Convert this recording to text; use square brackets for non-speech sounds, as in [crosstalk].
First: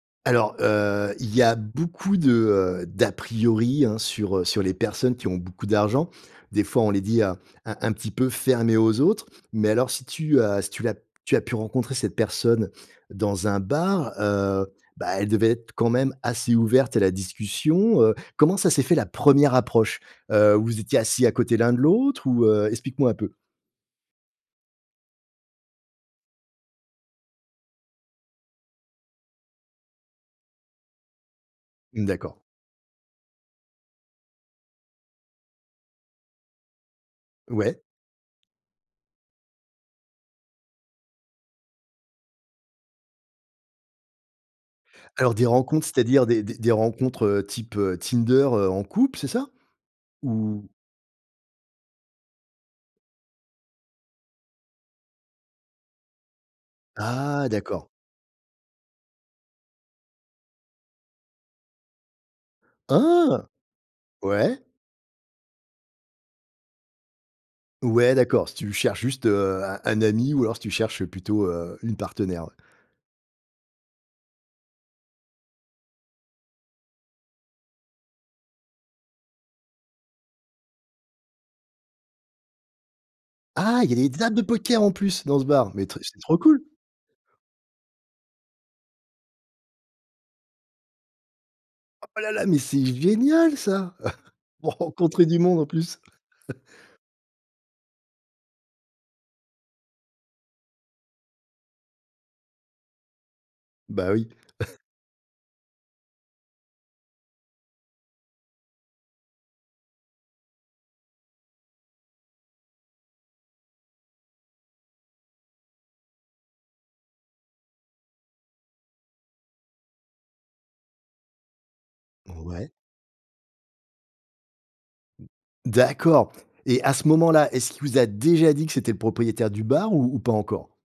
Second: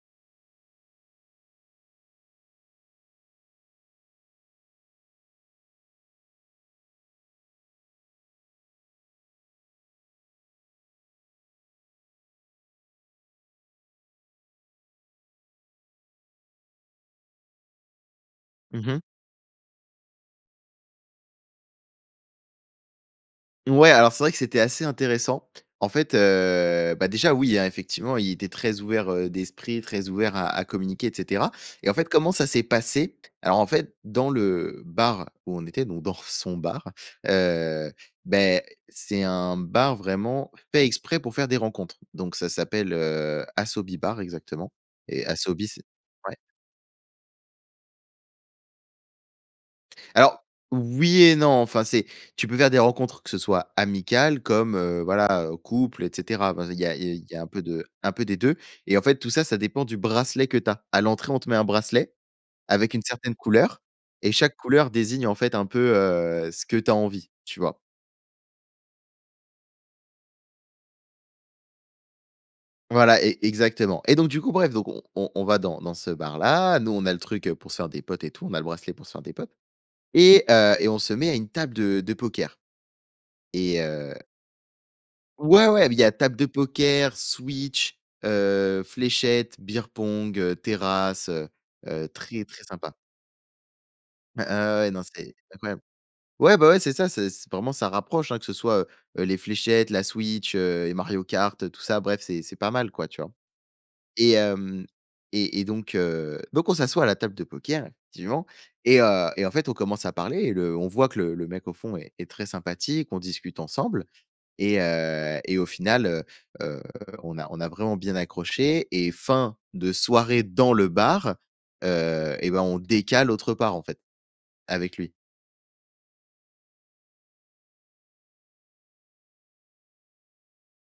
Alors, heu, il y a beaucoup de, heu, d'aprioris, hein, sur, heu, sur les personnes qui ont beaucoup d'argent. Des fois, on les dit un un un petit peu fermées aux autres. Mais alors, si tu as si tu l'as tu as pu rencontrer cette personne dans un bar, heu, bah, elle devait être quand même assez ouverte à la discussion. Heu, comment ça s'est Mmh fait mh. la 1re approche? Heu, vous étiez assis à côté l'un de l'autre? Ou, heu explique-moi un peu. Mouais, alors c'est vrai que c'était assez intéressant. En fait, heu, bah déjà oui, hein, effectivement, il était très ouvert, heu, d'esprit, très ouvert à à communiquer, et cetera. Et en Mmh, fait, comment d'accord. ça s'est passé? Alors en fait, dans le bar où on était, donc dans son bar, Ouais. heu, beh, c'est un bar vraiment fait exprès pour faire des rencontres. Donc, ça s'appelle, heu, Asobi Bar exactement et Alors des Asobi c'est rencontres, c'est-à-dire? ouais? Des des des rencontres, heu, type, heu, Tinder, heu, en couple, c'est ça? Alors, Ou oui et non, enfin c'est tu peux faire des rencontres, que ce soit amical comme, heu, voilà, heu, couple, et cetera. Enfin, il y a il y a il y a Ah, un peu de d'accord. un peu des 2. Et en fait tout ça, ça dépend du bracelet que tu as. À l'entrée, on te met un bracelet, avec une certaine Oh! couleur. Et chaque Ouais. couleur désigne en fait un peu, heu, ce que tu as envie, tu vois? Ouais, d'accord. Si tu cherches juste, heu, un un ami ou alors si tu cherches plutôt, heu, une partenaire? Voilà, e exactement! Et donc, du coup, bref, donc on on on va dans dans ce bar-là. Nous, on a le truc, heu, pour se faire des potes et tout. On a le bracelet pour se faire des potes. Et heu et on se met à une table de de poker. Et Ah! Il y des heu des tables de poker en plus, dans ce Ouais, bar? Mais ouais! Il tr y a c'est table trop de cool! poker, Switch, heu, fléchettes, bière-pong, heu, terrasse, heu, heu, Oh là là! très Mais très c'est sympa! génial, ça! [chuckles] Ah Pour ah ouais, non, rencontrer c'est, du monde en incroyable! plus! Ouais, [chuckles] ben, ouais, c'est ça, c'est c vraiment, ça rapproche, hein, que ce soit, heu, les fléchettes, la Switch, heu, et Mario kart, tout ça. Bref, c'est c'est pas mal quoi, tu vois? Bah, oui! Et [chuckles] hem et et donc, heu, donc, on s'assoit à la table de poker, effectivement. Et heu et en fait, on commence à parler et le on voit que le le mec au fond est est très sympathique, on discute ensemble. Et heu, et au final, heu, heu, on a on a vraiment bien accroché. Et fin de soirée dans le bar, heu, et ben, Ouais. on décale autre part, en fait. Avec lui. [unintelligible] D'accord! Et à ce moment-là, est-ce qu'il vous a déjà dit que c'était le propriétaire du bar, ou ou pas encore?